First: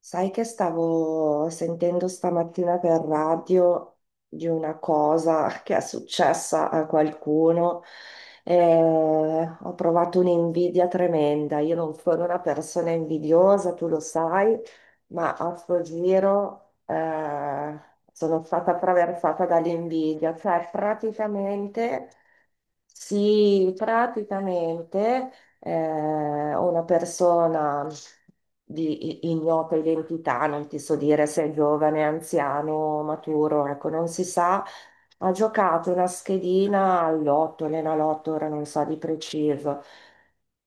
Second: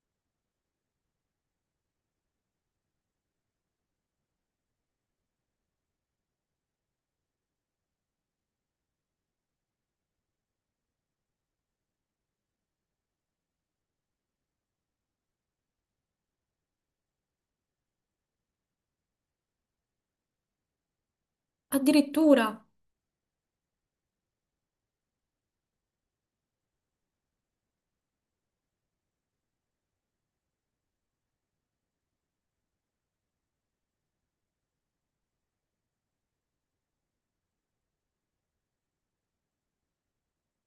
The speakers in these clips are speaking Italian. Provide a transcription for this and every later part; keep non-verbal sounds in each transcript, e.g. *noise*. Sai che stavo sentendo stamattina per radio di una cosa *laughs* che è successa a qualcuno e ho provato un'invidia tremenda. Io non sono una persona invidiosa, tu lo sai, ma a sto giro sono stata attraversata dall'invidia. Cioè, praticamente Addirittura sì, praticamente una persona di ignota identità, non ti so dire se è giovane, anziano, maturo, ecco, non si sa, ha giocato una schedina all'otto, l'enalotto, ora non so di preciso,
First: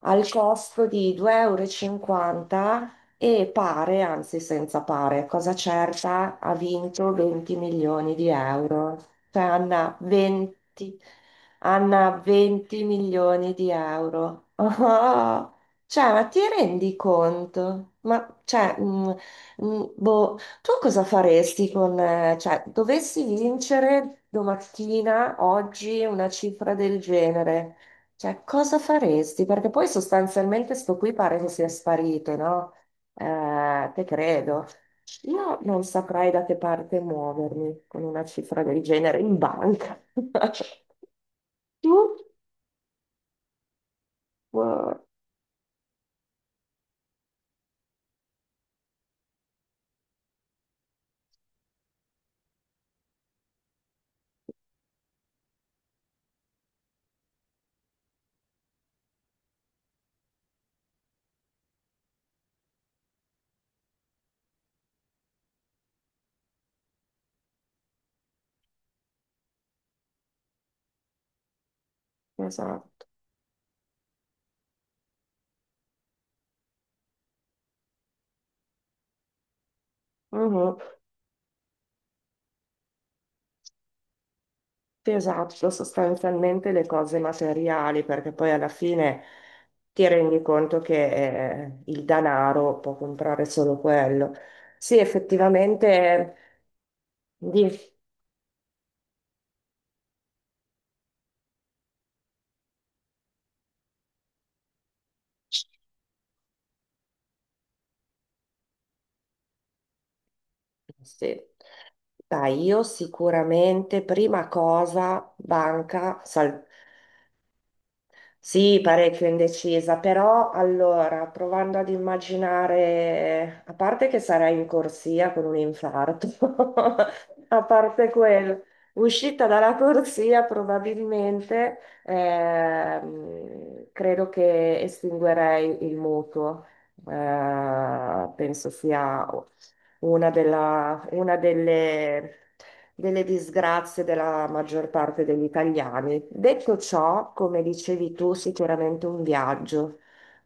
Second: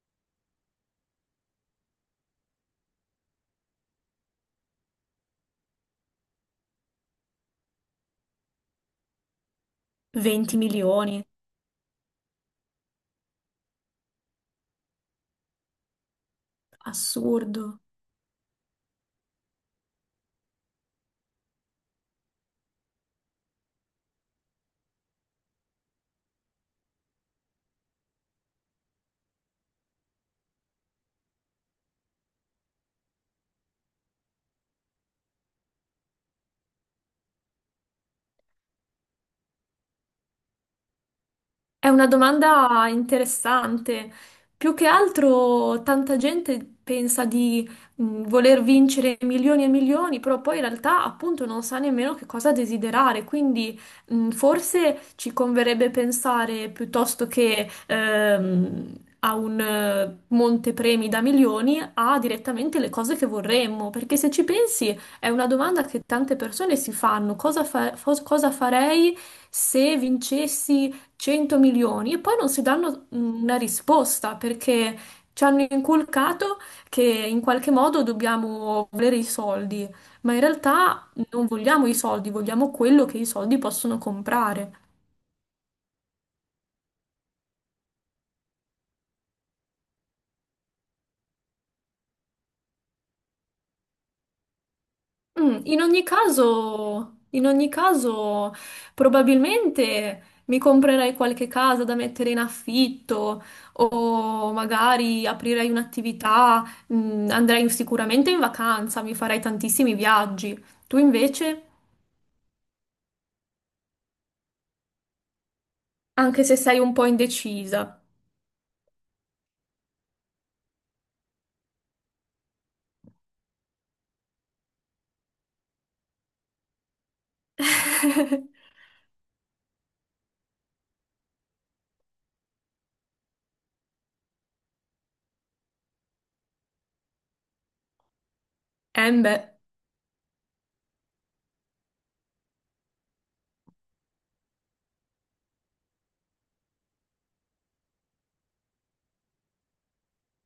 al costo di 2,50 euro e cinquanta e pare, anzi senza pare, cosa certa, ha vinto 20 milioni di euro. Cioè, Anna, 20 20. milioni, Anna, 20 milioni di euro. Oh, cioè, ma ti rendi assurdo. conto? Ma, cioè, boh, tu cosa faresti con, cioè, dovessi vincere domattina, oggi, una cifra del genere? Cioè, cosa faresti? Perché poi sostanzialmente sto qui pare che sia sparito, no? Te credo. Io non saprei da che parte muovermi con una cifra del genere in banca. *laughs* È Tu? una domanda interessante. Più che Uh, altro, tanta gente pensa di voler vincere milioni e milioni, però poi in realtà, appunto, non sa nemmeno che cosa desiderare. Quindi, forse ci converrebbe pensare piuttosto che a un montepremi da milioni, a direttamente le cose che vorremmo. Perché se ci pensi, è una domanda che tante persone si fanno: cosa farei se vincessi? 100 milioni e poi non si danno esatto. Una risposta perché ci hanno inculcato che in qualche modo dobbiamo volere i soldi, ma in Mhm. realtà non vogliamo i soldi, vogliamo quello che i soldi possono comprare. Sì, esatto, sostanzialmente le cose materiali, perché poi alla fine ti rendi conto che il denaro può comprare solo quello. Sì, In ogni effettivamente, caso, in ogni di- caso, probabilmente mi comprerei qualche casa da mettere in affitto o magari aprirei un'attività, andrei sicuramente in vacanza, mi farei tantissimi viaggi. Tu sì. invece, Dai, io sicuramente prima cosa, banca, anche se salvo. sei un po' indecisa. Sì, parecchio indecisa, però allora, provando ad immaginare, a parte che sarai in corsia con un infarto, *laughs* a parte quello, *laughs* uscita dalla corsia probabilmente, credo che estinguerei il mutuo. Penso Eh sia beh, una delle disgrazie della maggior parte degli italiani. Detto ciò, come dicevi tu, sicuramente un viaggio.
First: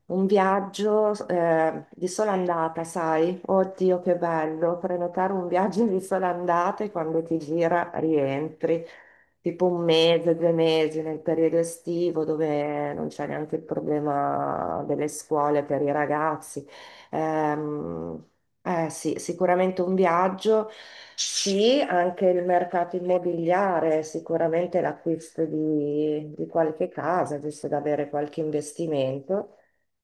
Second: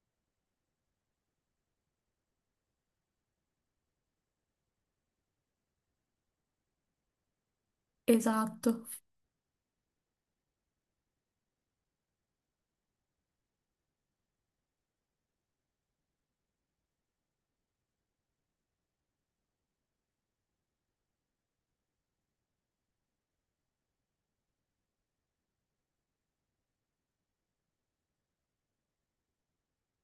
Un viaggio di sola andata, sai? Oddio, che bello! Prenotare un viaggio di sola andata e quando ti gira rientri. esatto. Tipo un mese, 2 mesi nel periodo estivo dove non c'è neanche il problema delle scuole per i ragazzi. Ehm, eh sì, sicuramente un viaggio, sì, anche il mercato immobiliare, sicuramente l'acquisto di qualche casa, giusto da avere qualche investimento.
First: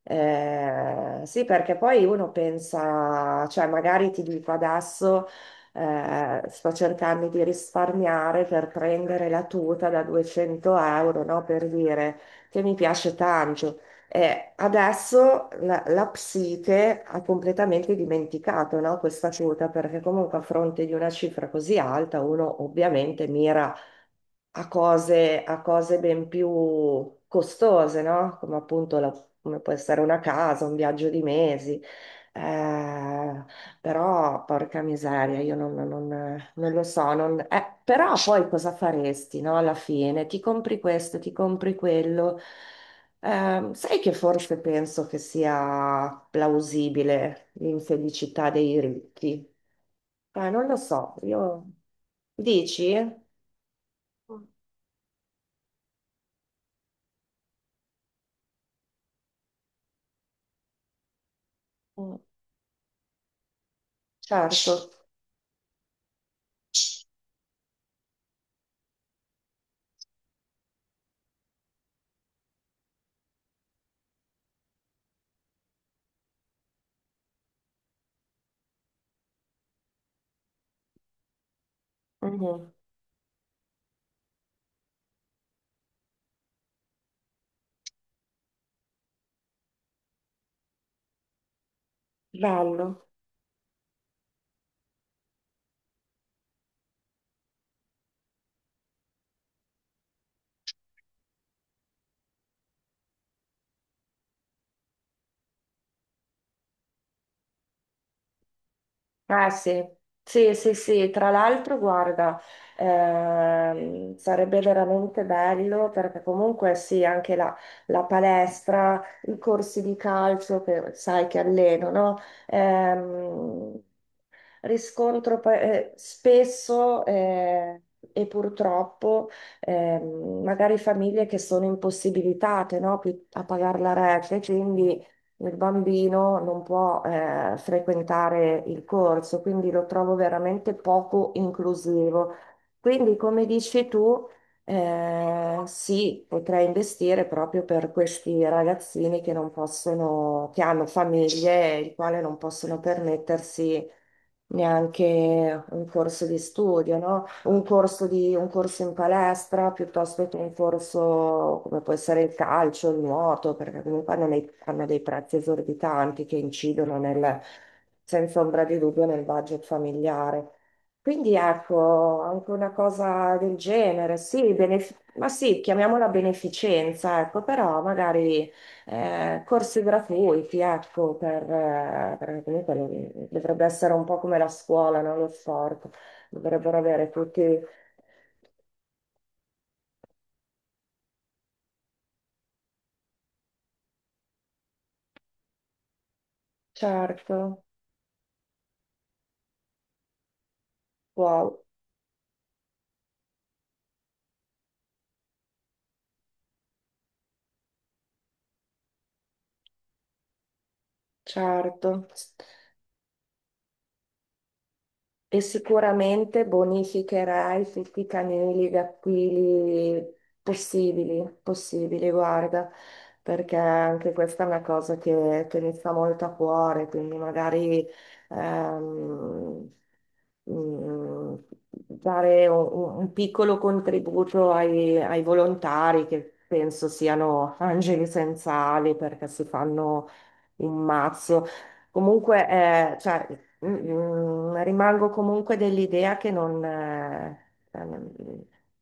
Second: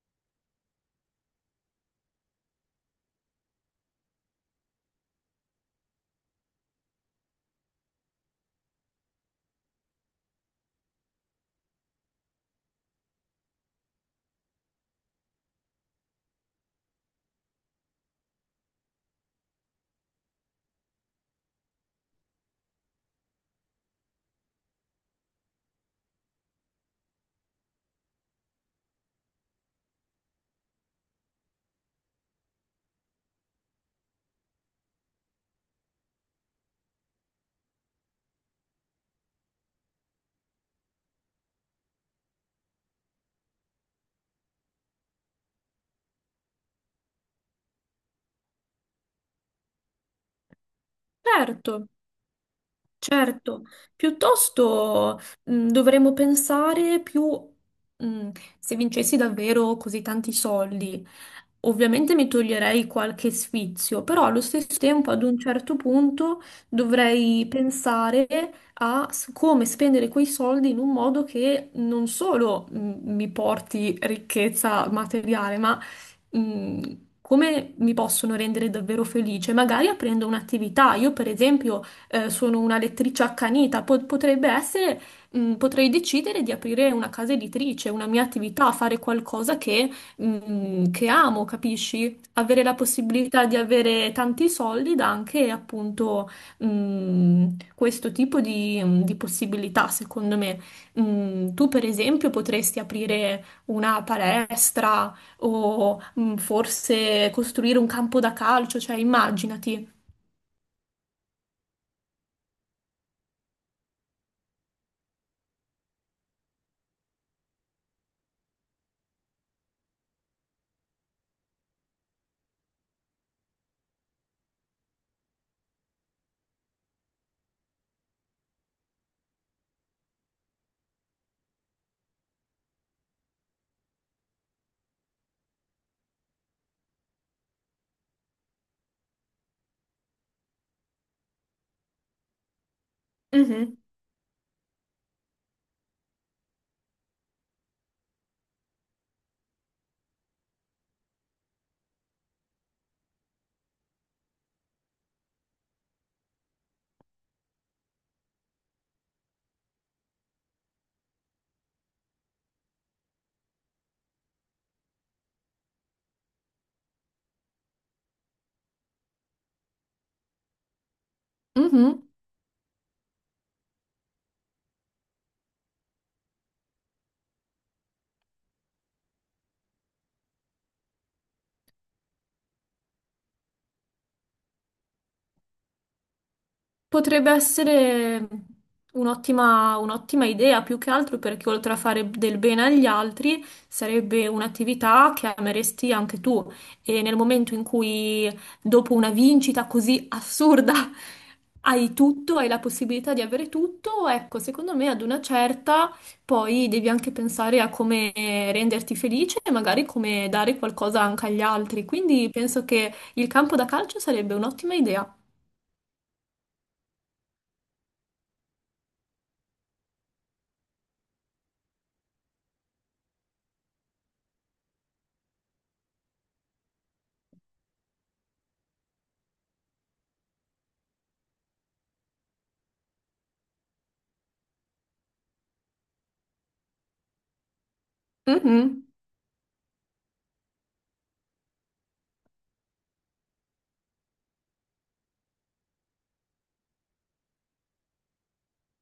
Eh sì, perché poi uno pensa, cioè magari ti dico adesso sto cercando di risparmiare per prendere la tuta da 200 euro, no? Per dire che mi piace tanto. Adesso la psiche ha completamente dimenticato, no, questa quota, perché comunque a fronte di una cifra così alta uno ovviamente mira a cose ben più costose, no? Come appunto come può essere una casa, un viaggio di mesi. Eh, però, porca miseria, io non lo so. Però poi cosa faresti, no? Alla fine ti compri questo, ti compri quello. Sai che forse penso che sia plausibile l'infelicità dei ricchi? Non lo so, io... Certo. Dici? Certo, piuttosto dovremmo pensare più mh, se vincessi davvero così tanti soldi. Ovviamente Mm, mi toglierei qualche sfizio, però allo stesso certo. tempo ad un certo punto dovrei pensare a come spendere quei soldi in un modo che non solo mi porti ricchezza materiale, ma come mi possono rendere davvero felice, magari aprendo un'attività. Io, per esempio, sono Mhm. una lettrice accanita, potrebbe essere, potrei decidere di aprire una casa editrice, una mia attività, fare qualcosa che amo, capisci? Avere la Bello. possibilità di avere tanti soldi dà anche appunto, mh, questo tipo di, di possibilità, secondo me. Tu, per esempio, potresti aprire una palestra o, forse costruire un campo da calcio, cioè Ah sì, immaginati. sì, sì, sì. Tra l'altro, guarda, sarebbe veramente bello perché comunque sì, anche la palestra, i corsi di calcio che sai che alleno, no? Ehm, Riscontro spesso e purtroppo magari famiglie che sono impossibilitate, no, a pagare la rete, quindi il bambino non può frequentare il corso, quindi lo trovo veramente poco inclusivo. Quindi, come Mhm. dici tu, sì, potrei investire proprio per questi ragazzini che non possono, che hanno famiglie, i quali non possono permettersi neanche un corso di studio, no? Un corso in palestra piuttosto che un corso come può essere il calcio, il nuoto, perché comunque hanno dei prezzi esorbitanti che incidono nel, senza ombra di dubbio nel budget familiare. Quindi Mhm. ecco, anche una cosa del genere, sì, ma sì, chiamiamola beneficenza, ecco, però magari corsi gratuiti, ecco, per, perché comunque dovrebbe essere un po' come la scuola, no? Lo sport, dovrebbero avere Potrebbe tutti, essere un'ottima idea, più che altro perché oltre a fare del bene agli altri, sarebbe un'attività che ameresti anche tu. E nel momento in certo, cui, dopo una vincita così assurda, wow, *laughs* hai tutto, hai la possibilità di avere tutto, ecco, secondo me ad una certa poi devi anche pensare a come renderti felice e magari come dare qualcosa anche agli altri. certo. Quindi penso che il campo da calcio sarebbe un'ottima idea. E sicuramente bonificherai tutti i fitti canili, i aquili possibili, possibili, guarda, perché anche questa è una cosa che mi sta molto a cuore, quindi magari ehm, mm, dare un piccolo contributo ai volontari che penso siano angeli senza Mhm. ali perché si fanno un mazzo. Comunque, cioè, rimango comunque dell'idea che non, eh, ehm,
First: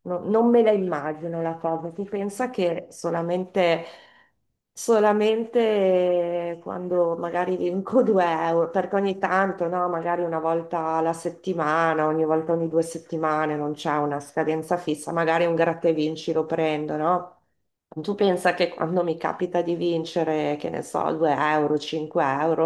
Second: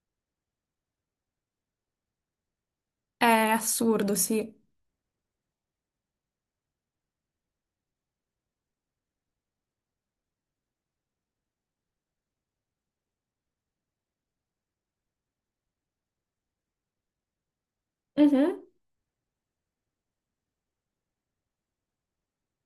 no- non me la immagino la cosa. Si pensa che È solamente, assurdo, sì. Quando magari vinco *laughs* 2 euro, perché ogni tanto, no, magari una volta alla settimana, ogni volta ogni 2 settimane, non c'è una scadenza fissa, magari un gratta e vinci lo prendo, no? Tu pensa Mhm. che quando mi capita di vincere, che ne so, 2 euro, 5 euro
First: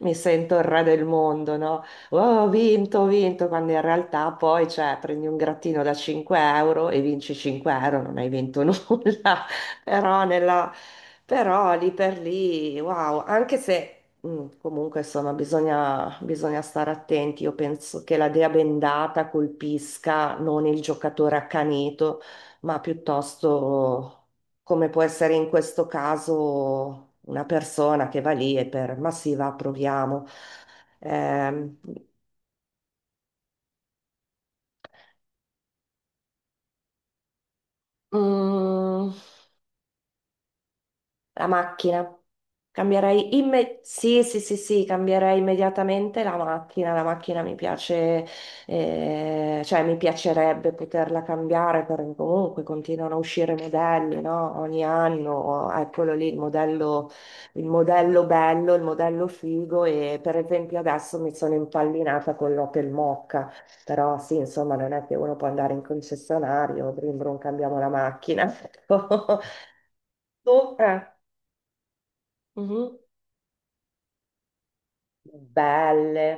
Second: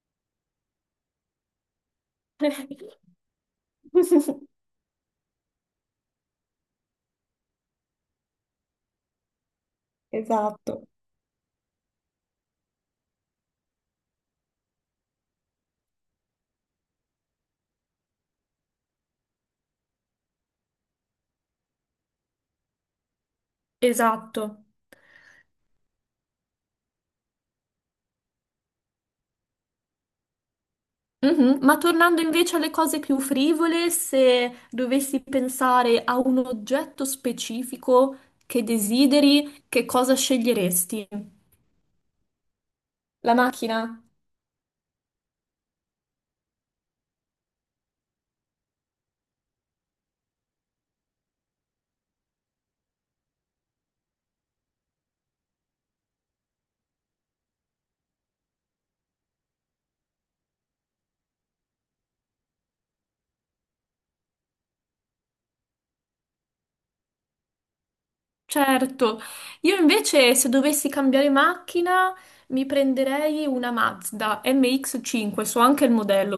mi sento il re del mondo, no? Oh, ho vinto, quando in realtà *laughs* poi, cioè, prendi un grattino da 5 euro e vinci 5 euro, non hai vinto *laughs* nulla, però, Esatto. però lì per lì, wow, anche se comunque insomma bisogna stare attenti, io penso che la dea bendata colpisca non il giocatore accanito, ma piuttosto Esatto. come può essere in questo caso una persona che va lì e per, ma sì, va, proviamo. Mhm. Ma Ehm, tornando invece alle cose più frivole, se dovessi pensare a un oggetto specifico che mm, desideri, che cosa sceglieresti? La macchina. La macchina? Sì, sì, sì, sì, cambierei immediatamente la macchina. La macchina mi piace, cioè mi piacerebbe poterla cambiare perché comunque continuano a uscire modelli, no? Ogni anno, eccolo lì il modello bello, il modello figo e per esempio adesso mi sono impallinata con l'Opel Mokka, però sì, insomma, non è che uno può andare in concessionario, brum brum, cambiamo la macchina. *laughs* Certo, io invece se Tu? dovessi cambiare macchina mi Mhm. prenderei una Mazda MX-5, so anche il Belle. modello.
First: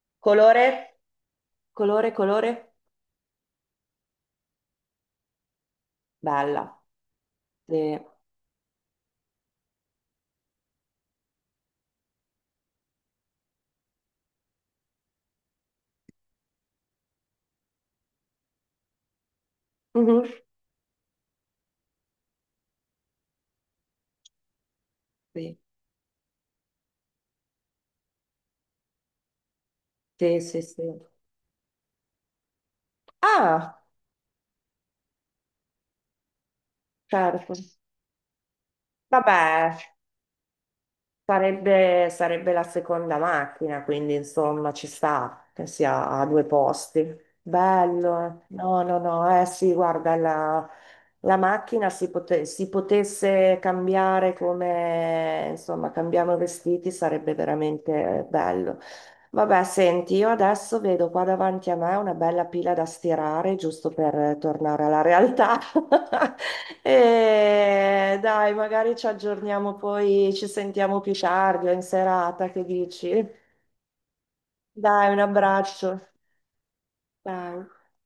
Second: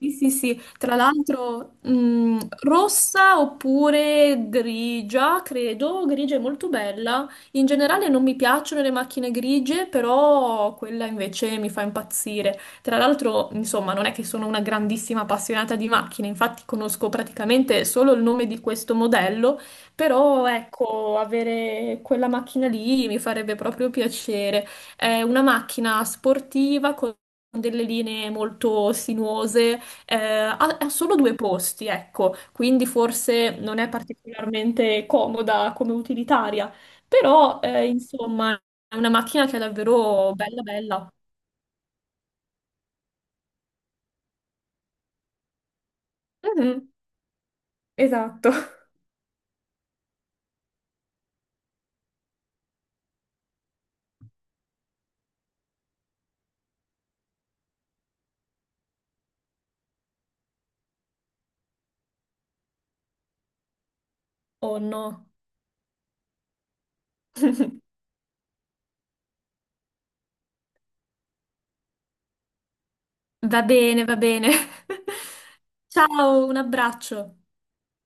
Sì, sì, sì, tra Colore? l'altro Colore, colore? rossa oppure grigia, credo, grigia è molto Bella. bella. In Sì. generale non mi piacciono le macchine grigie, però quella invece mi fa impazzire. Tra l'altro, insomma, non è che sono una grandissima appassionata di macchine, infatti conosco praticamente solo il nome di questo modello. Mhm. Però ecco, avere quella macchina lì mi farebbe proprio piacere. È una Sì, macchina sportiva con delle linee molto sinuose, sì, sì, sì. ha solo due posti, ecco, quindi forse non Ah, è particolarmente comoda come utilitaria, certo. però insomma è una macchina che è Vabbè, davvero bella bella. sarebbe la seconda macchina, quindi insomma ci sta che sia a due Mhm, posti. Bello. Eh. esatto. No, no, no. Eh sì, guarda, la macchina si potesse cambiare come, insomma, cambiamo i vestiti, sarebbe veramente bello. Vabbè, senti, io adesso vedo qua davanti a me una bella pila da stirare, giusto per Oh tornare alla no. realtà. *laughs* *laughs* E dai, magari ci aggiorniamo poi, ci sentiamo più tardi o in serata, che dici? Va bene, va bene. Dai, un *laughs* abbraccio. Ciao, un abbraccio. Ciao.